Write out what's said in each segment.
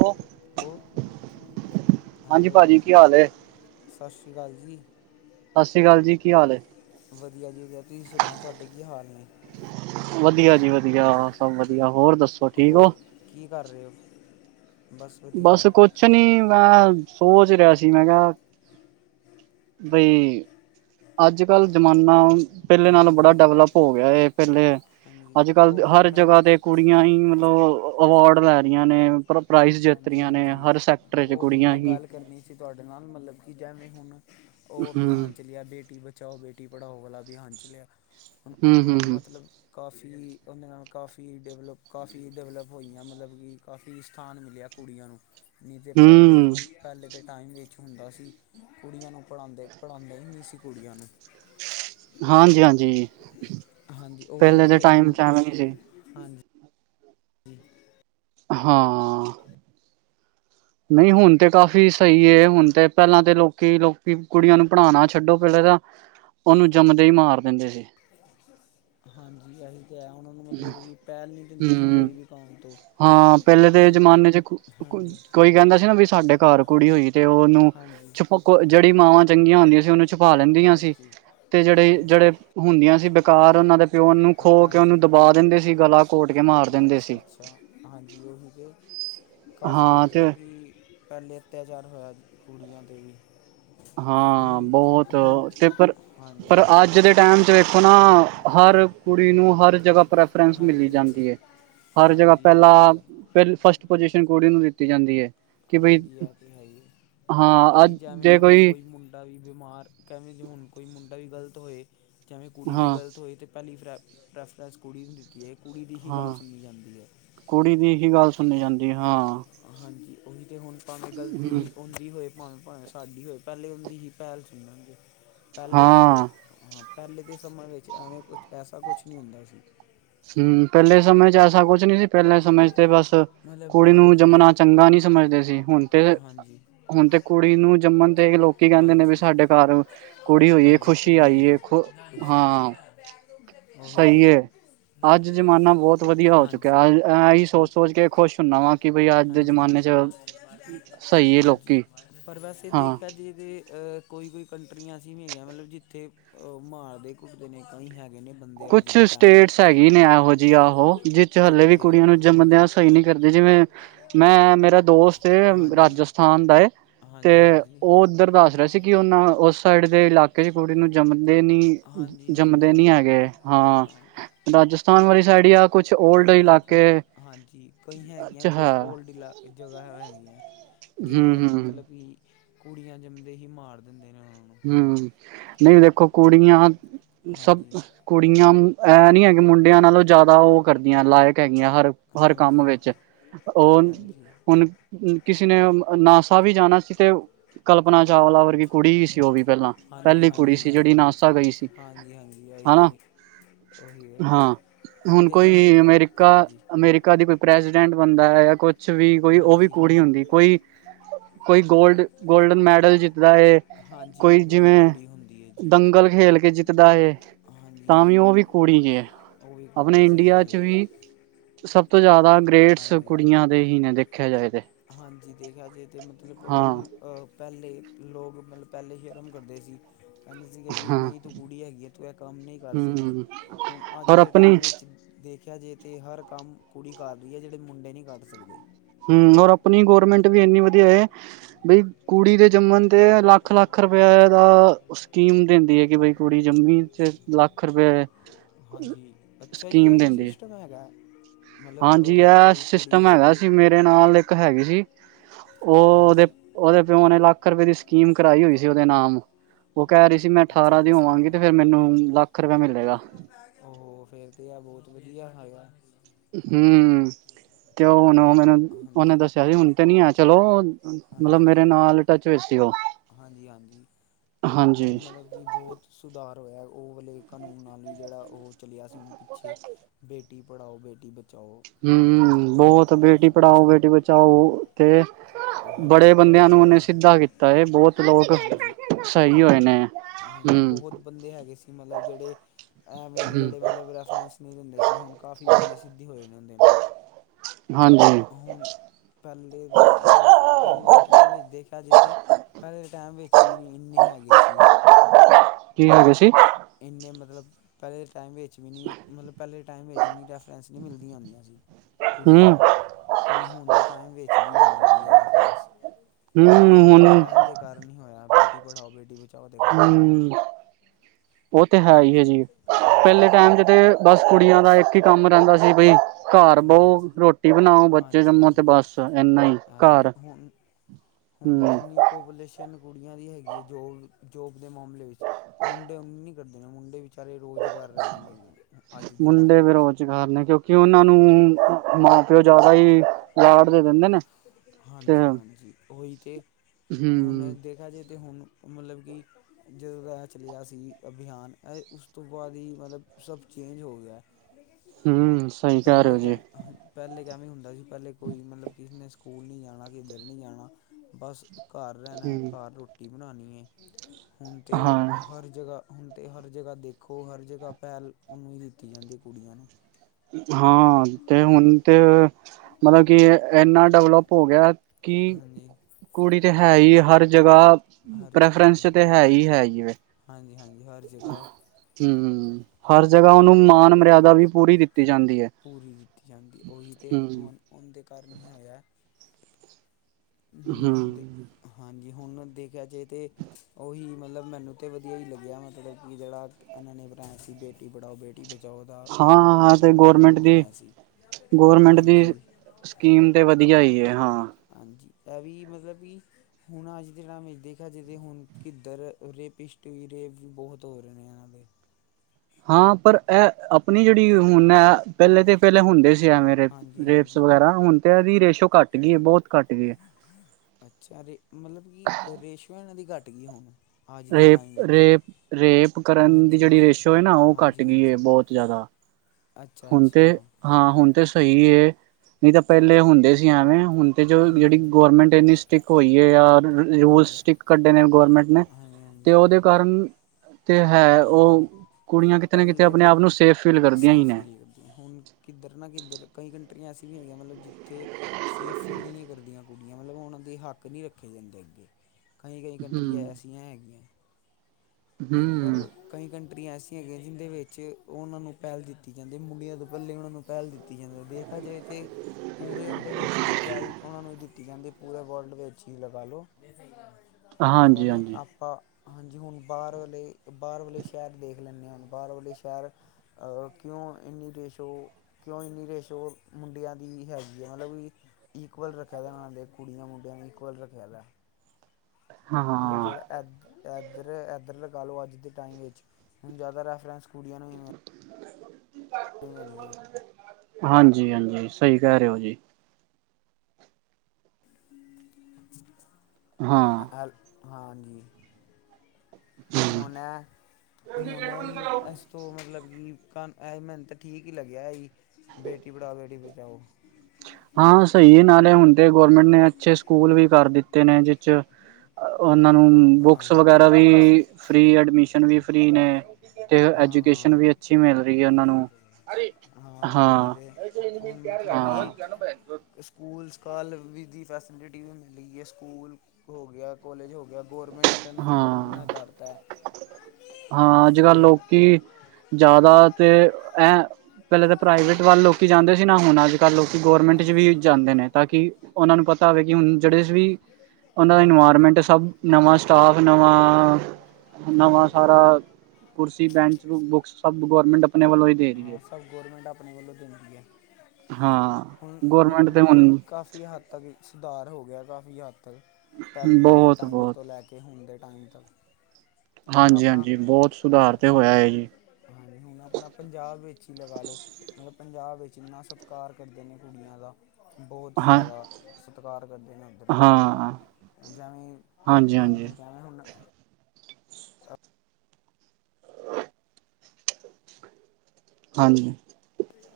Hello, ਹਾਂਜੀ hello. ਭਾਜੀ ਕੀ ਹਾਲ ਏ? ਸਤਿ ਸ਼੍ਰੀ ਅਕਾਲ ਜੀ। ਸਤਿ ਸ਼੍ਰੀ ਅਕਾਲ ਜੀ ਕੀ ਹਾਲ ਹੈ? ਵਧੀਆ ਜੀ ਵਧੀਆ ਤੁਸੀਂ ਸੁਣਾਓ ਤੁਹਾਡੇ ਕੀ ਹਾਲ ਵਧੀਆ ਜੀ ਵਧੀਆ ਸਭ ਵਧੀਆ ਹੋਰ ਦੱਸੋ ਠੀਕ ਹੋਰ ਹੋ? ਕੀ ਕਰ ਰਹੇ ਹੋ। ਬਸ ਕੁਛ ਨੀ ਮੈਂ ਸੋਚ ਰਿਹਾ ਸੀ ਮੈਂ ਕਿਹਾ, ਬਈ ਅੱਜ-ਕੱਲ ਜ਼ਮਾਨਾ, ਪਹਿਲੇ ਨਾਲੋਂ ਬੜਾ ਹਾਂਜੀ ਡਿਵਲਪ ਹੋ ਗਿਆ ਏ ਪਹਿਲੇ, ਹਾਂਜੀ ਅੱਜ-ਕੱਲ ਉਹੀ ਹਰ ਮੈਂ ਜਗ੍ਹਾ ਤੇ ਕੁੜੀਆਂ ਹੀ ਮਤਲਬ ਅਵਾਰਡ ਲੈ ਰਹੀਆਂ ਨੇ। ਪ੍ਰਾਈਜ਼ ਜਿੱਤ ਰਹੀਆਂ ਨੇ ਹਾਂਜੀ-ਹਾਂਜੀ, ਹਰ ਸੈਕਟਰ ਚ ਓਹੀ ਕੁੜੀਆਂ ਮੈਂ ਹੀ ਗੱਲ ਕਰਨੀ, ਅਸੀਂ ਤੁਹਾਡੇ ਨਾਲ ਮਤਲਬ ਕਿ ਜਿਵੇਂ ਹੁਣ ਉਹ ਹੂੰ ਅਭਿਆਨ ਚੱਲਿਆ ਬੇਟੀ ਬ ਜਾਓ ਬੇਟੀ ਪੜ੍ਹਾਓ ਵਾਲਾ ਅਭਿਆਨ ਚੱਲਿਆ ਹੁਣ ਹੂੰ ਓਦੀ ਹੂੰ ਗੱਲ ਹੂੰ ਮਤਲਬ, ਕਾਫੀ ਉਹਦੇ ਨਾਲ ਕਾਫੀ ਡਿਵਲਪ ਕਾਫੀ ਡਿਵਲਪ ਹੋਈਆਂ ਮਤਲਬ ਕਿ ਕਾਫੀ ਸ ਸਥਾਨ ਮਿਲਿਆ ਕੁੜੀਆਂ ਨੂੰ ਨਹੀਂ ਤੇ ਪਹਿਲੇ ਹੂੰ ਪਹਿਲੇ ਦੇ ਟਾਈਮ ਵਿੱਚ ਹੁੰਦਾ ਸੀ ਕੁੜੀਆਂ ਨੂੰ ਪੜ੍ਹਾਉਂਦੇ ਪੜ੍ਹਾਉਂਦੇ ਹੀ ਨਹੀਂ ਸੀ ਕੁੜੀਆਂ ਨੂੰ, ਹਾਂਜੀ-ਹਾਂਜੀ। ਹਾਂਜੀ ਉਹੀ ਤੇ ਹੁਣ ਐਵੇਂ ਨੀ ਸੀ ਹਾਂਜੀ, ਹਾਂਜੀ। ਹਾਂ। ਹ ਨਈ ਹੁਣ ਤੇ ਕਾਫ਼ੀ ਸਹੀ ਏ ਹੁਣ ਤੇ ਪਹਿਲਾਂ ਤਾਂ ਲੋਕੀ ਲੋਕੀ ਕੁੜੀਆਂ ਨੂੰ ਪੜ੍ਹਾਉਣਾ ਛੱਡੋ ਪਹਿਲਾਂ ਤਾਂ, ਉਹਨੂੰ ਜੰਮਦੇ ਹੀ ਮਾਰ ਦਿੰਦੇ ਸੀ। ਹਾਂਜੀ ਐਹੀ ਤੇ ਹੈ ਉਹਨਾਂ ਨੂੰ ਮਤਲਬ ਕਿ ਪਹਿਲ ਨਹੀਂ ਦਿੰਦੇ ਸੀ ਹੂੰ ਕੋਈ ਵੀ ਕਮ ਤੋਂ। ਹਾਂ ਪਹਿਲੇ ਦੇ ਹੁਣ ਜ਼ਮਾਨੇ ਚ ਕੁ ਕੁ ਹਾਂਜੀ ਕੋਈ ਕਹਿੰਦਾ ਸੀ ਨਾ ਵੀ ਸਾਡੇ ਘਰ ਕੁੜੀ ਹੋਈ ਤੇ ਉਹਨੂੰ ਹਾਂਜੀ ਚ ਜਿਹੜੀ ਮਾਵਾਂ ਚੰਗੀਆਂ ਹੁੰਦੀਆਂ ਸੀ ਉਹਨੂੰ ਛੁਪਾ ਲੈਂਦੀਆਂ ਸੀ, ਹਾਂਜੀ ਤੇ ਹਾਂਜੀ ਜਿਹੜੇ-ਜਿਹੜੇ ਹੁੰਦੀਆਂ ਸੀ ਬੇਕਾਰ ਉਹਨਾਂ ਦੇ ਪਿਓ ਉਹ ਨੂੰ ਖੋ ਕੇ ਹਾਂਜੀ ਉਹਨੂੰ, ਵਾ ਦਿੰਦੇ ਸੀ ਗਲਾ ਕੋਟ ਕੇ ਮਾਰ ਦਿੰਦੇ ਅੱਛਾ ਸੀ। ਅੱਛਾ, ਹਾਂਜੀ ਉਹੀ ਤੇ ਕਾਫੀ ਹਾਂ ਮਤਲਬ ਤੇ ਕਿ ਪਹਿਲੇ ਅਤਿਆਚਾਰ ਹੋਇਆ ਕੁੜੀਆਂ ਦੇ ਵੀ, ਹਾਂ ਹੁਣ ਬਹੁਤ ਹੁਣ ਤੇ ਪਰ, ਹਾਂਜੀ ਪਰ ਆਜ ਅੱਜ ਦੇ ਟਾਈਮ ' ਵੇਖੋ ਨਾ ਹਰ ਕੁੜੀ ਨੂੰ ਹਰ ਜਗ੍ਹਾ ਪ੍ਰੈ ਸ ਮਿਲੀ ਹਾਂਜੀ ਜਾਂਦੀ ਹੈ ਹਰ ਜਗ੍ਹਾ ਹਾਂਜੀ ਇਹ ਤਾਂ ਹੈ ਪਹਿਲਾਂ, ਹੀ ਪਹਿ ਫਸਟ ਪਜੀਸ਼ਨ ਕੁੜੀ ਨੂੰ ਦਿੱਤੀ ਜਾਂਦੀ ਹੈ। ਕਿ ਬਈ ਹਾਂਜੀ ਇਹ ਤਾਂ ਹੈ ਹੀ ਹੈ ਹਾਂ ਅ ਕਿ ਜਿਵੇਂ ਜੇ ਹੁਣ ਕੋਈ ਕੋਈ ਮੁੰਡਾ ਵੀ ਬਿਮਾਰ ਕਿਵੇਂ ਹੁਣ ਕੋਈ ਮੁੰਡਾ ਵੀ ਗ਼ਲਤ ਹੋਏ ਜਿਵੇਂ ਕੁੜੀ ਵੀ ਹਾਂ ਗ਼ਲਤ ਹੋਏ ਤੇ, ਪਹਿਲੀ ਪ੍ਰੈ ਪ੍ਰੈਫਰਸ ਕੁੜੀ ਨੂੰ ਦਿੱਤੀ ਹੈ ਕੁੜੀ ਦੀ ਹੀ ਗੱਲ ਹਾਂ ਸੁਣੀ ਜਾਂਦੀ ਹੈ। ਕੁੜੀ ਦੀ ਹੀ ਗੱਲ ਸੁਣੀ ਨੀ ਜਾਂਦੀ ਆ ਹਾਂ। ਹਾਂਜੀ ਉਹੀ ਤੇ ਹੁਣ ਭਾਵੇਂ ਗਲਤੀ ਹੂੰ ਉਹਦੀ, ਹੋਏ ਭਾਵੇਂ-ਭਾਵੇਂ ਸਾਡੀ ਹੋਏ ਪਹਿਲੇ ਹੁੰਦੀ ਸੀ ਪਹਿਲ ਸੁਣਣ ਗੇ ਪਹਿਲੇ ਦੇ ਹਾਂ ਹ ਪਹਿਲੇ ਦੇ ਸਮਾਂ ਵਿੱਚ ਐਵੇਂ ਕੁਛ ਐਸਾ ਕੁਛ ਨਹੀਂ ਹੁੰਦਾ ਸੀ। ਹੂ ਪਹਿਲੇ ਸਮੇਂ ਚ ਐਸਾ ਕੁਝ ਨੀ ਸੀ ਪਹਿਲੇ ਸਮੇ ਤੇ ਬਸ ਮਤਲਬ ਕੁੜੀ ਨੂੰ ਹਾਂਜੀ ਜੰਮਣਾ ਚੰਗਾ ਨਹੀਂ ਸਮਝਦੇ ਸੀ ਹੁਣ ਤੇ ਹਾਂਜੀ ਹੁਣ ਤੇ ਕੁੜੀ ਨੂੰ ਜੰਮਣ ਤੇ ਲੋਕੀ ਕਹਿੰਦੇ ਨੇ ਵੀ ਹਾਂਜੀ ਸਾਡੇ ਘਰ ਕੁੜੀ ਹੋਈਏ ਹਾਂਜੀ ਖੁਸ਼ੀ ਕੁੜੀ ਹੋਈ ਆਈਏ। ਖੁ ਹਾਂ ਉਹੀ ਸਹੀ ਤੇ। ਏ ਅੱਜ ਜ਼ਮਾਨਾ ਬਹੁਤ ਵਧੀਆ ਹੋ ਹਾਂਜੀ ਚੁੱਕਿਆ ਏ ਐਹੀ ਸੋਚ- ਬਹੁਤ ਸੋਚ ਕੇ ਖੁਸ਼ ਹੁੰਨ ਵਾਂ। ਹਾਂਜੀ- ਸਹੀ ਏ ਹਾਂਜੀ, ਲੋਕੀ ਪਰ ਵੈਸੇ ਹਾਂ ਦੇਖਿਆ ਜੇ ਅਹ ਕੋਈ-ਕੋਈ ਕੰਟਰਿਆਂ ਐਸੀ ਵੀ ਹੈਗੀਆਂ ਮਤਲਬ ਜਿੱਥੇ ਅਹ ਮਾਰਦੇ ਘੁੱਟਦੇ ਨੇ ਕਈ ਹੈ ਕੁਛ ਸਟੇਟਸ ਹੈਗੀ ਨੇ ਇਹੋ ਜਿਹੀ ਆਹੋ ਜਿਸ ਹਲੇ ਵੀ ਜਿੱਥੇ ਕੁੜੀਆਂ ਨੂੰ ਹਾਂਜੀ ਜੰਮਦਿਆਂ ਸਹੀ ਨਹੀਂ ਕਰਦੇ ਜਿਵੇਂ ਮੈਂ ਮੇਰਾ ਦੋਸਤ ਏ ਹਾਂਜੀ ਰਾਜਸਥਾਨ ਦਾ ਏ ਤੇ ਹਾਂਜੀ ਹਾਂਜੀ ਉਹ ਧਰ ਦੱਸ ਰਿਹਾ ਸੀ ਕਿ ਉਹਨਾ ਉਸ ਸਾਈਡ ਦੇ ਇਲਾਕੇ ਚ ਕੁੜੀ ਨੂੰ ਜੰਮਦੇ ਨੀ। ਹਾਂਜੀ ਹੁਣ ਜੰਮਦੇ ਨੀ ਹੈਗੇ ਹਾਂ, ਰਾਜਸਥਾਨ ਵਾਲੀ ਸਾਈਡ ਆ ਕਈ ਜਗ੍ਹਾ ਹਾਂਜੀ ਕਈ ਹੈਗੀਆਂ ਚ ਗੋ ਹੈ ਓਲ ਡਲਾ। ਇਕ ਜਗਾ ਹੈਗੀਆਂ ਐ ਜਿਹਦੇ ਹੂੰ ਵਿੱਚ ਹੂੰ ਮਤਲਬ ਕਿ ਕੁੜੀਆਂ ਜੰਮਦੇ ਹੀ ਮਾਰ ਦਿੰਦੇ ਨੇ ਉਹ ਨੂੰ। ਹੁ ਨਹੀਂ ਦੇਖੋ ਕੁੜੀਆਂ ਸਭ ਹਾਂਜੀ ਕੁੜੀਆਂ ਇਹ ਨੀ ਹੈਗੇ ਮੁੰਡਿਆਂ ਨਾਲੋਂ ਜ਼ਿਆਦਾ ਉਹ ਕਰਦੀਆਂ ਲਾਇਕ ਹੈਗੀਆਂ ਹਰ ਹਰ ਕੰਮ ਹਾਂਜੀ ਵਿੱਚ ਉਹ ਹਾਂਜੀ ਹੁਣ ਕਿਸੇ ਨੇ ਨਾਸਾ ਵੀ ਜਾਣਾ ਸੀ ਤੇ ਕਲਪਨਾ ਚਾਵਲਾ ਵਰਗੀ ਕੁੜੀ ਹੀ ਸੀ ਉਹ ਵੀ। ਪਹਿਲਾਂ ਹਾਂਜੀ ਪਹਿਲੀ ਕੁੜੀ ਹਾਂਜੀ ਸੀ ਜਿਹੜੀ ਨਾਸਾ ਗਈ ਸੀ ਹਾਂਜੀ ਹਾਂਜੀ ਆਹੀ ਹਨਾ। ਤੇ ਉਹੀ ਹੈ ਹਾਂ, ਹੁਣ ਦੇਖਿਆ ਕੋਈ ਜੇ ਤੇ ਅਮੇਰੀਕਾ ਹਾਂਜੀ ਅਮਰੀਕਾ ਕਦੀ ਕੋ ਪ੍ਰੈਸੀਡੈਂਟ ਬਣਦਾ ਹੈ ਯ ਕੁਛ ਵੀ ਕੋਈ ਉਹ ਵੀ ਹਾਂਜੀ ਕੁੂੜੀ ਹੁੰਦੀ ਕੋਈ ਕੋਈ ਗੋਲਡ ਗੋਲਡਨ ਮੈਡਲ ਜਿੱਤਦਾ ਹੈ। ਹਾਂਜੀ ਕੋਈ ਉਹ ਵੀ ਜਿਵੇਂ ਕੁੜੀ ਹੁੰਦੀ ਹੈ ਜੀ ਦੰਗਲ ਖੇਲ ਕੇ ਜਿੱਤਦਾ ਹੈ। ਤਾਂ ਹਾਂਜੀ ਵੀ ਉਹ ਵੀ ਕੁੜੀ ਈ ਹੈ ਉਹ ਵੀ ਕੁੜੀ ਹੈ ਆਪਣੇ ਸਹੀ ਇੰਡੀਆ ਗੱਲ ਚ ਹੈ ਜੀ ਵੀ ਸਭ ਤੋਂ ਜ਼ਿਆਦਾ ਗ੍ਰੇਟਸ ਹਾਂਜੀ ਕੁੜੀਆਂ ਦੇ ਹੀ ਨੇ ਦੇਖਿਆ ਜਾਏ ਤੇ। ਹਾਂਜੀ ਦੇਖਿਆ ਜੇ ਤਾਂ ਮਤਲਬ ਹਾਂ ਹੁਣ ਆ ਪਹਿਲੇ ਲੋਕ ਮਤਲਬ ਪਹਿਲੇ ਹੀ ਸ਼ਰਮ ਕਰਦੇ ਸੀ। ਕਹਿੰਦੇ ਸੀਗੇ ਵੀ ਹਾਂ ਨਹੀਂ ਤੂੰ ਕੁੜੀ ਹੈਗੀ ਹੈ ਤੂੰ ਇਹ ਕੰਮ ਨਹੀਂ ਕਰ ਸਕਦੀ। ਹਮ ਹੁਣ ਅੱਜ ਔਰ ਦੇ ਆਪਣੀ ਟਾਈਮ ਵਿੱਚ ਦੇਖ ਦਿਖਐ ਜੇ ਤਾਂ ਹਰ ਕੰਮ ਕੁੜੀ ਕਰ ਰਹੀ ਹੈ ਜਿਹੜੇ ਮੁੰਡੇ ਨਹੀਂ ਕੱਰ ਸਕਦੇ। ਹੂ ਔਰ ਆਪਣੀ ਗੌਰਮੈਂਟ ਵੀ ਇੰਨੀ ਵਧੀਆ ਐ। ਬਈ ਕੁੜੀ ਦੇ ਜੰਮਣ ਤੇ ਲੱਖ- ਲੱਖ ਰੁਪਏ ਦਾ ਸਕੀਮ ਦਿੰਦੀ ਹੈ ਕਿ ਭਈ ਕੁੜੀ ਜੰਮੀ 'ਚ ਲੱਖ ਰੁਪਏ ਹਾਂਜੀ, ਅੱਛਾ ਜੀ। ਸਕੀਮ ਇਹ ਵੀ ਦਿੰਦੀ ਏ ਸਿਸਟਮ ਹੈਗਾ? ਮਤਲਬ ਹਾਂਜੀ ਅਹ ਇਹ ਕੋਈ ਕੁੜੀ ਸਿਸਟਮ ਹੋਏ ਹੈਗਾ ਤੇ? ਸੀ ਮੇਰੇ ਨਾਲ ਇੱਕ ਹੈਗੀ ਸੀ ਉਹ ਉਹਦੇ ਹਾਂਜੀ ਉਹਦੇ ਪਿਓ ਨੇ ਲੱਖ ਰੁਪਏ ਦੀ ਸਕੀਮ ਕਰਾਈ ਹੋਈ ਸੀ ਉਹਦੇ ਨਾਮ ਉਹ ਕਹਿ ਰਹੀ ਸੀ ਕਿ ਮੈਂ ਅੱਛਾ ਅਠਾਰਾਂ ਦੀ ਹੋਵਾਂਗੀ ਅੱਛਾ ਤੇ ਫਿਰ ਮੈਨੂੰ ਲੱਖ ਰੁਪਿਆ ਮਿਲੇਗਾ। ਉਹ ਫੇਰ ਤੇ ਆ ਬਹੁਤ ਵਧੀਆ ਐਗਾ। ਹੂ ਤੇ ਉਹ ਹੁਣ ਮੈਨੂੰ ਉਹਨੇ ਹਾਂਜੀ ਦੱਸਿਆ ਸੀ ਹੁਣ ਤੇ ਨੀ ਆ ਚਲੋ। ਮਤਲਬ ਹਾਂਜੀ ਮੇਰੇ ਨਾਲ ਟੱਚ ਵਿਚ ਸੀ ਉਹ। ਹਾਂਜੀ- ਹਾਂਜੀ, ਅਤੇ ਉ ਹਾਂਜੀ ਮਤਲਬ ਕਿ ਬਹੁਤ ਸੁਧਾਰ ਹੋਇਆ ਉਹ ਵੇਲੇ ਕਾਨੂੰਨ ਨਾਲ ਵੀ ਜਿਹੜਾ ਉਹ ਚਲਿਆ ਸੀ ਪਿੱਛੇ ਬੇਟੀ ਪੜ੍ਹਾਓ, ਬੇਟੀ ਬਚਾਓ। ਹੂ ਬਹੁਤ ਚੱਲਿਆ ਬੇਟੀ ਸੀ ਪੜ੍ਹਾਓ, ਪਿੱਛੇ ਬੇਟੀ ਬਚਾਓ ਤੇ ਬੜੇ ਹਾਂਜੀ ਬੰਦਿਆਂ ਉਹਦੇ ਨੂੰ ਓਨੇ ਨਾਲ ਸਿੱਧਾ ਕੀਤਾ ਬੌਤ ਲੋਗ ਹਾਂਜੀ ਸਈ ਹੋਏ ਨੇ। ਹਾਂਜੀ ਹੂੰ ਬਹੁਤ ਬੰਦੇ ਹੈਗੇ ਸੀ ਮਤਲਬ ਜੇੜੇ ਐਵੇਂ ਈ ਹੂੰ ਜੇੜੇ ਮਤਲਬ ਰੈਫਰੈਂਸ ਨਈ ਦਿੰਦੇ ਸੀ ਹੁਣ ਕਾਫੀ ਬੰਦੇ ਸਿੱਧੇ ਹੋਏ ਨੇ ਏਨਦੇ ਨਾਲ ਹਾਂਜੀ ਹੁਣ ਪੈਲੇ ਦੇ ਟੈਮ ਪੈਲੇ ਦੇ ਟੈਮ ਵਿੱਚ ਦੇਖਿਆ ਜੇ ਤੇ ਪੈਲੇ ਦੇ ਟੈਮ ਵਿੱਚ ਵੀ ਨਈ ਇੰਨੇ ਹੈਗੇ ਸੀ। ਕੀ ਹੇਗੇ ਸੀ? ਏਨੇ ਮਤਲਬ ਪੈਲੇ ਦੇ ਟਾਈਮ ਵਿੱਚ ਮਿਨੀ ਮਤਲਬ ਪੈਲੇ ਦੇ ਟਾਈਮ ਵਿੱਚ ਇੰਨੀ ਰੈਫਰੈਂਸ ਨਈ ਮਿਲਦੀਆਂ ਹੋਂਦੀਆਂ ਸੀ ਕੁੜੀਆਂ ਹੂੰ ਨੂੰ। ਕਿ ਵੀ ਹੁਣ ਦੇ ਟਾਈਮ ਵਿੱਚ ਵੀ ਮਿਲ ਰੀ ਐ ਰੈਫਰੈਂਸ ਓ ਹੂੰ ਵੀ ਇਕ ਹੁਣ ਐਨਦੇ ਕਾਰਨ ਹੀ ਹੋਇਆ ਬੇਟੀ ਪੜ੍ਹਾਓ ਬੇਟੀ ਬ ਹੁੰ ਓ ਤੇ ਹੈ ਈ ਹਾਂਜੀ ਏ ਜੀ ਪੈਲੇ ਹਾਂਜੀ ਟਾਈਮ ਤੇ ਤੇ ਬਸ ਕੁੜੀਆਂ ਦਾ ਇੱਕ ਈ ਕੰਮ ਰੈਂਦਾ ਸੀ ਬਈ ਘਰ ਬਓ, ਹਾਂਜੀ ਰੋਟੀ ਬਣਾਓ, ਬੱਚੇ ਹਾਂਜੀ ਜੰਮੋ ਤੇ ਹਾਂਜੀ ਬਸ ਏਨਾ ਈ ਘਰ ਹੁਨ ਹਮ ਜਿੰਨੀ ਪੋਪੁਲੇਸ਼ਨ ਕੁੜੀਆਂ ਦੀ ਹੈਗੀ ਏ ਜੋਬ -ਜੋਬ ਦੇ ਮਾਮਲੇ ਵਿੱਚ ਮੁੰਡੇ ਓਨ ਨੀ ਕਰਦੇ ਨੇ ਮੁੰਡੇ ਵਿਚਾਰੇ ਰੋਜ ਘਰ ਰੈ ਜਾਂਦੇ ਨੇ ਅੱਜ ਦੇ ਟਾਈਮ ਵਿੱਚ ਰੁਜ਼ਗਾਰ ਨੇ ਕਿਉਂਕਿ ਓਨਾਂ ਨੂੰ ਮਾਂ ਪਿਓ ਜ਼ਿਆਦਾ ਈ ਲਾਡ ਦੇ ਦਿੰਦੇ ਨੇ। ਤੇ ਹਾਂਜੀ- ਹਾਂਜੀ ਓਈ ਤੇ ਹੁਣ ਐ ਹਮ ਦੇਖਾ ਜੇ ਤੇ ਹੁਨ ਓ ਮਲਬ ਕਿ ਜਦੋ ਦਾ ਚੱਲਿਆ ਸੀ ਅਭਿਆਨ, ਐ ਉਸ ਤੋਂ ਬਾਅਦ ਹੀ ਮਤਲਬ ਸਭ ਚੇਂਜ ਹੋ ਗਿਆ! ਹੁੰ ਪੈਲੇ ਈ ਕੈ ਹ ਪੈਲੇ ਕੈਂਵੇਂ ਹੁੰਦਾ ਸੀ ਪੈਲੇ ਕੋਈ ਮਤਲਬ ਕਿਸੇ ਨੇ ਸਕੂਲ ਨੀ ਜਾਣਾ ਕਿੱਧਰ ਨੀ ਜਾਣਾ ਬਸ ਘਰ ਰੈਨਾ ਏ ਹਮ ਘਰ ਰੋਟੀ ਬਨਾਨੀ ਏ ਹੁਨ ਤੇ ਹਾਂ ਹਰ ਜਗ੍ਹਾ ਹੁਨ ਤੇ ਹਰ ਜਗਾ ਦੇਖੋ, ਹਰ ਜਗ੍ਹਾ ਪੈਲ ਉਨੂੰ ਈ ਦਿੱਤੀ ਜਾਂਦੀ ਕੁੜੀਆਂ ਨੂੰ ਹਾਂ, ਤੇ ਹੁਨ ਤੇ ਮਤਲ ਕਿ ਏਨਾ ਡੇਵਲੈਪ ਹੋ ਗਿਆ ਕਿ ਹਾਂਜੀ ਕੁੜੀ ਤੇ ਹੈ ਈ ਏ ਹਰ ਜਗ੍ਹਾ ਹਰ ਜਗ੍ਹਾ ਪ੍ਰੈਫਰੈਂਸ ਚ ਤੇ ਹਾਂਜੀ ਹੈ ਈ ਹੈ ਜਿਵੇ ਹਾਂਜੀ ਹਾਂਜੀ ਹਰ ਜਗ੍ਹਾ ਹੁੰ ਹਰ ਜਗ੍ਹਾ ਉਨੂੰ ਮਾਨ ਮਰਿਆਦਾ ਵੀ ਪੂਰੀ ਦਿੱਤੀ ਜਾਂਦੀ ਐ। ਪੂਰੀ ਦਿੱਤੀ ਜਾਂਦੀ ਓਹੀ ਤੇ ਹੁਣ ਏਂਦੇ ਕਾਰਨ ਹੀ ਹੋਇਆ। ਹੁੰ, ਹੁੰ ਦੇ ਹੂੰ-ਹੂੰ। ਹਾਂਜੀ ਹੁਣ ਐ ਦੇਖਿਆ ਜਏ ਤੇ ਓਹੀ ਮਤਲਬ ਮੈਨੂੰ ਤੇ ਵਧੀਆ ਈ ਲੱਗਿਆ ਮਤਲਬ ਕਿ ਜੇੜਾ ਏਨਾ ਨੇ ਬਣਾਇਆ ਸੀ ਬੇਟੀ ਪੜ੍ਹਾਓ ਬੇਟੀ ਬੇਟੀ ਬਚਾਓ ਦਾ ਹਾਂ-ਹਾਂ ਐ ਤੇ ਜੇੜਾ ਗੌਰਮੈਂਟ ਰੂਲ ਦੀ ਬਨਾਇਆ ਸੀ ਗੌਰਮੈਂਟ ਦੀ ਹਾਂਜੀ। ਸਕੀਮ ਤੇ ਵਧੀਆ ਈ ਏ ਹਾਂ। ਹਾਂਜੀ, ਐ ਵੀ ਮਤਲਬ ਵੀ ਹੁਨ ਅੱਜ ਦੇ ਟੈਮ ਵਿਚ ਦੇਖਿਆ ਜੇ ਤੇ ਹੁਨ ਕਿੱਧਰ ਰੇਪਿਸਟ ਵੀ ਰੇਪ ਵੀ ਬਹੁਤ ਹੋ ਰੇ ਨੇ ਏਨਾਂ ਦੇ। ਹਾਂ, ਪਰ ਐ ਅਪਨੀ ਜੇੜੀ ਹੁਨ ਐ ਪੈਲੇ ਤੇ ਪੈਲੇ ਹੁੰਦੇ ਸੀ ਐਵੇਂ ਰੇਪ ਹਾਂਜੀ ਰੇਪਸ ਹਾਂਜੀ ਵਗੈਰਾ ਹੁਣ ਤੇ ਏਦੀ ਰੇਸ਼ੋ ਘੱਟ ਗੀ ਐ ਬੌਤ ਘੱਟ ਗੀ ਐ। ਅੱਛਾ ਰੇ ਮਲਬ ਕਿ ਰੇਸ਼ਿਓ ਓਨਾਂ ਦੀ ਘੱਟ ਗੀ ਹੁਣ ਅੱਜ ਦੇ ਰੇਪ ਟਾਈਮ ਵਿੱਚ -ਰੇਪ -ਰੇਪ ਕਰਨ ਦੀ ਹਾਂਜੀ ਜੇੜੀ ਹਾਂਜੀ ਰੇਸ਼ੋ ਐ ਨਾ ਓ ਘੱਟ ਹਾਂਜੀ ਗੀ ਐ ਹਾਂਜੀ ਬੌਤ ਜ਼ਿਆਦਾ। ਅੱਛਾ ਹੁਣ -ਅੱਛ ਤੇ ਹਾਂ ਹੁਨ ਤੇ ਸਈ ਏ ਨਈ ਤਾ ਪੈਲੇ ਹੁੰਦੇ ਸੀ ਐਵੇਂ ਹੁਨ ਤੇ ਜੋ ਜੇੜੀ ਹਾਂਜੀ ਗੌਰਮੈਂਟ ਏਨੀ ਸਟਿੱਕ ਹੋਈ ਐ ਯਾ ਰੂਲਸ ਹਾਂਜੀ ਸਟਿੱਕ ਕੱਢੇ ਨੇ ਗੌਰਮੈਂਟ ਨੇ ਹਾਂਜੀ ਦੇ ਕਾਰਨ ਤੇ ਹੈ ਓ ਹਾਂਜੀ ਹਾਂਜੀ ਕੁੜੀਆਂ ਕਿਤੇ ਨਾ ਕਿਤੇ ਪਹਿਲੇ ਅਪਨੇ ਦੇ ਆਪ ਨੂੰ ਸੇਫ ਫੀਲ ਕਰਦੀਆਂ ਈ ਸੇਫ ਨੇ। ਫੀਲ ਕਰਦੀਆਂ ਹੁਣ ਕਿੱਧਰ ਨਾ ਕਿੱਧਰ, ਕਈ ਕੰਟਰੀਆਂ ਐਸੀਆਂ ਵੀ ਹੈਗੀਆਂ, ਮਤਲਬ ਜਿੱਥੇ ਸੇਫ ਫੀਲ ਨਹੀਂ ਕਰਦੀਆਂ ਕੁੜੀਆਂ, ਮਤਲਬ ਉਹਨਾਂ ਦੇ ਹੱਕ ਨਹੀਂ ਰੱਖੇ ਜਾਂਦੇ ਅੱਗੇ ਕਈ-ਕਈ ਕੰਟਰੀਆਂ ਹੂੰ। ਐਸੀਆਂ ਹੈਗੀਆਂ। ਇੱਕ ਉਪਰ ਹੂੰ ਕਈ ਕੰਟਰੀਆਂ ਐਸੀਆਂ ਹੈਗੀਆਂ, ਜਿਹਦੇ ਵਿੱਚ ਉਹ ਉਹਨਾਂ ਨੂੰ ਪਹਿਲ ਦਿੱਤੀ ਜਾਂਦੀ, ਮੁੰਡਿਆਂ ਦੇ ਪਹਿਲੇ ਉਹਨਾਂ ਨੂੰ ਪਹਿਲ ਦਿੱਤੀ ਜਾਂਦੀ, ਦੇਖਿਆ ਜਾਵੇ ਤੇ ਪੂਰੇ ਉਹਦੇ ਵਿੱਚ ਵੀ, ਪਹਿਲ ਉਹਨਾਂ ਨੂੰ ਦਿੱਤੀ ਜਾਂਦੀ, ਪੂਰੇ ਵਰਲਡ ਵਿੱਚ ਹੀ, ਲਗਾ ਲਓ ਹੁਣ ਹਾਂਜੀ ਜਿਵੇਂ ਹਾਂਜੀ ਆਪਾਂ ਹਾਂਜੀ, ਹੁਣ ਬਾਹਰ ਵਾਲੇ, ਬਾਹਰ ਵਾਲੇ ਸ਼ਹਿਰ ਦੇਖ, ਲੈਦੇ ਹਾਂ, ਹੁਣ ਬਾਹਰ ਵਾਲੇ ਸ਼ਹਿਰ ਕਿਉਂ ਇੰਨੀ ਦੇਸ਼ੋ [unintelligible] ਕਿਉਂ ਇੰਨੀ ਰੇਸ਼ੋ ਮੁੰਡਿਆਂ ਦੀ, ਹੈਗੀ ਹੈ ਨਾ ਬਈ ਇਕਵਲ ਰੱਖਿਆ ਦਾ, ਨਾਲੇ ਕੁੜੀਆਂ ਮੁੰਡਿਆਂ ਨੂੰ ਇਕਵਲ ਰੱਖਿਆ ਦਾ ਹਾਂ ਹੁਣ ਜਿਹੜਾ ਇ ਇੱਧਰ-ਇੱਧਰ ਲਗਾ ਲਓ ਅੱਜ ਦੇ, ਟਾਈਮ ਵਿੱਚ, ਹੁਣ ਜ਼ਿਆਦਾ ਰੈਫਰੈਂਸ ਕੁੜੀਆਂ ਨੂੰ ਹੀ ਮਿਲ ਕੀ [unintelligible] ਹਾਂ ਹਾਂਜੀ-ਹਾਂਜੀ ਸਹੀ ਕਹਿ ਰਹੇ ਹੋ, ਜੀ। ਹਾਂ। ਹਾਂਜੀ ਹੁਣੇ-ਹੁਣੇ ਇਹ ਅ ਤੋ, ਮਤਲਬ ਕਿ ਇਹ ਮੈਨੂੰ ਤਾਂ, ਠੀਕ ਹੀ ਲੱਗਿਆ ਹੈ। ਬੇਟੀ ਪੜਾਓ ਬੇਟੀ ਬਚਾਓ ਹਾਂ ਸਹੀ ਨਾਲੇ ਹੁਣ ਤੇ, ਗੋਰਮੈਂਟ ਨੇ, ਅੱਛੇ ਸਕੂਲ ਵੀ ਕਰ ਦਿੱਤੇ ਨੇ ਜਿਸ ਚ, ਉਹਨਾਂ ਹਾਂ ਨੂੰ ਗੋ ਹਾਂ ਬੁਕਸ ਵਗੈਰਾ ਹਾਂ ਵੀ, ਫ੍ਰਰੀ ਐਡਮਿਸ਼ਨ ਵੀ ਫਰੀ ਨੇ, ਤੇ ਹਾਂ ਐਜੂਕੇਸ਼ਨ ਵੀ, ਹਾਂ ਅੱਛੀ ਮਿਲ ਰਹੀ ਹੈ। ਉਹਨਾਂ ਨੂੰ ਹਾ, ਹਾਂ ਉਹੀ ਹਾ ਤੇ ਸਕੂਲ-ਸਕਾਲ ਵੀ ਦੀ ਫੈਸਿਲਿਟੀ ਵੀ ਮਿਲੀ ਹੈ। ਸਕੂਲ ਹੋ ਗਿਆ ਕੋਲਜ ਹੋ, ਗਿਆ। ਗੌਰਮੈਂਟ ਨੇ, ਹਾਂ ਮਤਲਬ ਇਨਾ ਕਰਤਾ ਹਾਂ ਅੱਜ ਕੱਲ੍ਹ ਇੰਨੇ। ਲੋਕੀ ਜ਼ਿਆਦਾ ਤੇ, ਐ ਪਹਿਲਾਂ ਤਾਂ, ਪ੍ਰਾਈਵੇਟ ਵੱਲ ਲੋਕੀ ਜਾਂਦੇ ਸੀ। ਨਾ ਹੁਣ ਅੱਜ ਘ ਲੋਕ ਗੌਰਮੈਂਟ ਚ, ਹਾਂਜੀ ਵੀ ਜਾਂਦੇ ਨੇ, ਤਾਂ ਕਿ ਉਹਨਾਂ ਨੂੰ ਪਤਾ ਹੋਵੇ ਕਿ ਹੁਣ ਜਿਹੜੇ ਵੀ, ਉਹਨਾਂ ਦਾ ਹਾਂਜੀ ਇਨਵਾਇਰਮੈਂਟ ਸਭ ਨਵਾਂ ਸਟਾਫ ਨਵਾਂ-ਨਵਾਂ ਉਹੀ ਤੇ ਸਾਰਾ! ਕੁਰਸੀ ਬੈਂਚ ਬੁੱਕਸ ਸ ਗੌਰਮੈਂਟ ਆਪਣੇ ਵੱਲੋਂ ਹੀ ਦੇ, ਰਹੀ ਹੈ! ਹਾਂ ਸਭ ਗੌਰਮੈਂਟ ਆਪਣੇ ਵੱਲੋਂ ਦਿੰਦੀ ਹੈ। ਹਾਂ ਹੁਣ ਗੌਰਮੈਂਟ ਮਤਲਬ ਤੇ ਹੁਣ ਕਾਫ਼ੀ ਹੱਦ ਤੱਕ, ਸੁਧਾਰ ਹੋ, ਗਿਆ ਕਾਫ਼ੀ ਹੱਦ ਤੱਕ। ਪਹਿਲੇ ਦੇ ਬਹੁਤ ਟਾਈਮ ਬਹੁਤ ਤੋਂ, ਲੈ, ਕੇ ਹੁਣ ਦੇ, ਟਾਈਮ ਤੱਕ ਹੁਣ ਆਪਾਂ ਹਾਂਜੀ-ਹਾਂਜੀ ਬਹੁਤ ਹਾਂਜੀ ਸੁਧਾਰ ਤੇ, ਹੁਣ ਹੋਇਆ ਏ। ਹਾਂਜੀ ਹੁਣ ਆਪਣਾ ਪੰਜਾਬ ਵਿੱਚ ਹੀ, ਲਗਾ ਲਓ ਮਤਲਬ ਪੰਜਾਬ ਵਿੱਚ ਇੰਨਾ ਸਤਿਕਾਰ ਕਰਦੇ ਨੇ, ਕੁੜੀਆਂ ਦਾ ਬਹੁਤ ਹੀ, ਹਾਂ ਜ਼ਿਆਦਾ ਸਤਿਕਾਰ ਕਰਦੇ ਨੇ, ਉੱਧਰ ਦੇ, ਹਾਂ ਜਿਵੇਂ, ਹਾਂਜੀ ਜਿਵੇਂ ਹੁਣ, ਹਾਂਜੀ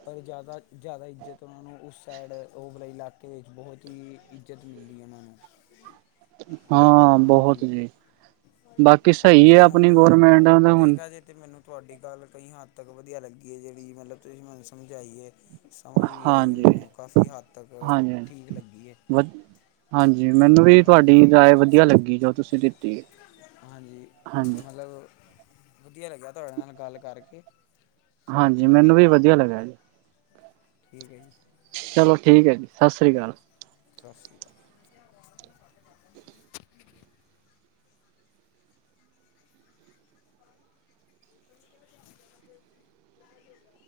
ਪਰ ਜ਼ਿਆਦਾ-ਜ਼ਿਆਦਾ ਇੱਜ਼ਤ ਉਹਨਾਂ ਨੂੰ, ਉਸ ਸਾਈਡ ਓ ਵਾਲੇ ਇਲਾਕੇ ਵਿੱਚ ਬਹੁਤ ਹੀ। ਇੱਜ਼ਤ ਮਿਲਦੀ ਹੈ ਉਹਨਾਂ ਨੂੰ ਹਾਂ ਬਹੁਤ ਹਾਂਜੀ ਜੀ, ਬਾਕੀ ਉਹੀ ਸਹੀ ਹੈ। ਤੇ ਹੁਣ ਆਪਣੀ ਗੌਰਮੈਂਟ ਦਾ ਹੁਣ ਦੇਖਿਆ ਜੇ ਤੇ ਮੈਨੂੰ ਤੁਹਾਡੀ ਗੱਲ ਕਈ ਹੱਦ ਤੱਕ ਵਧੀਆ ਲੱਗੀ ਹੈ। ਜਿਹੜੀ ਮਤਲਬ ਤੁਸੀਂ ਮੈਨੂੰ ਸਮਝਾਈਏ! ਸਮਝ ਵੀ ਆਈ ਏ ਹਾਂਜੀ ਮੈਨੂੰ ਕਾਫੀ ਹੱਦ ਤੱਕ, ਹਾਂਜੀ ਹਾਂਜੀ ਠੀਕ ਲੱਗੀ ਏ। ਵ ਹਾਂਜੀ ਮੈਨੂੰ ਵੀ ਤੁਹਾਡੀ ਹਾਂਜੀ ਰਾਏ ਵਧੀਆ ਲੱਗੀ ਜੋ ਤੁਸੀਂ ਦਿੱਤੀ। ਹਾਂਜੀ, ਹਾਂਜੀ ਮਤਲਬ, ਵਧੀਆ ਲੱਗਿਆ ਤੁਹਾਡੇ ਨਾਲ ਗੱਲ ਕਰਕੇ। ਚਲੋ ਹਾਂਜੀ ਠੀਕ ਹੈ ਮੈਨੂੰ ਵੀ ਜੀ ਵਧੀਆ ਲੱਗਿਆ ਜੀ। ਠੀਕ ਐ ਜੀ। ਚਲੋ ਠੀਕ ਐ ਸਾਸਰੀ ਕਾਲ। ਸਤਿ ਸ਼੍ਰੀ ਅਕਾਲ। [unintelligible]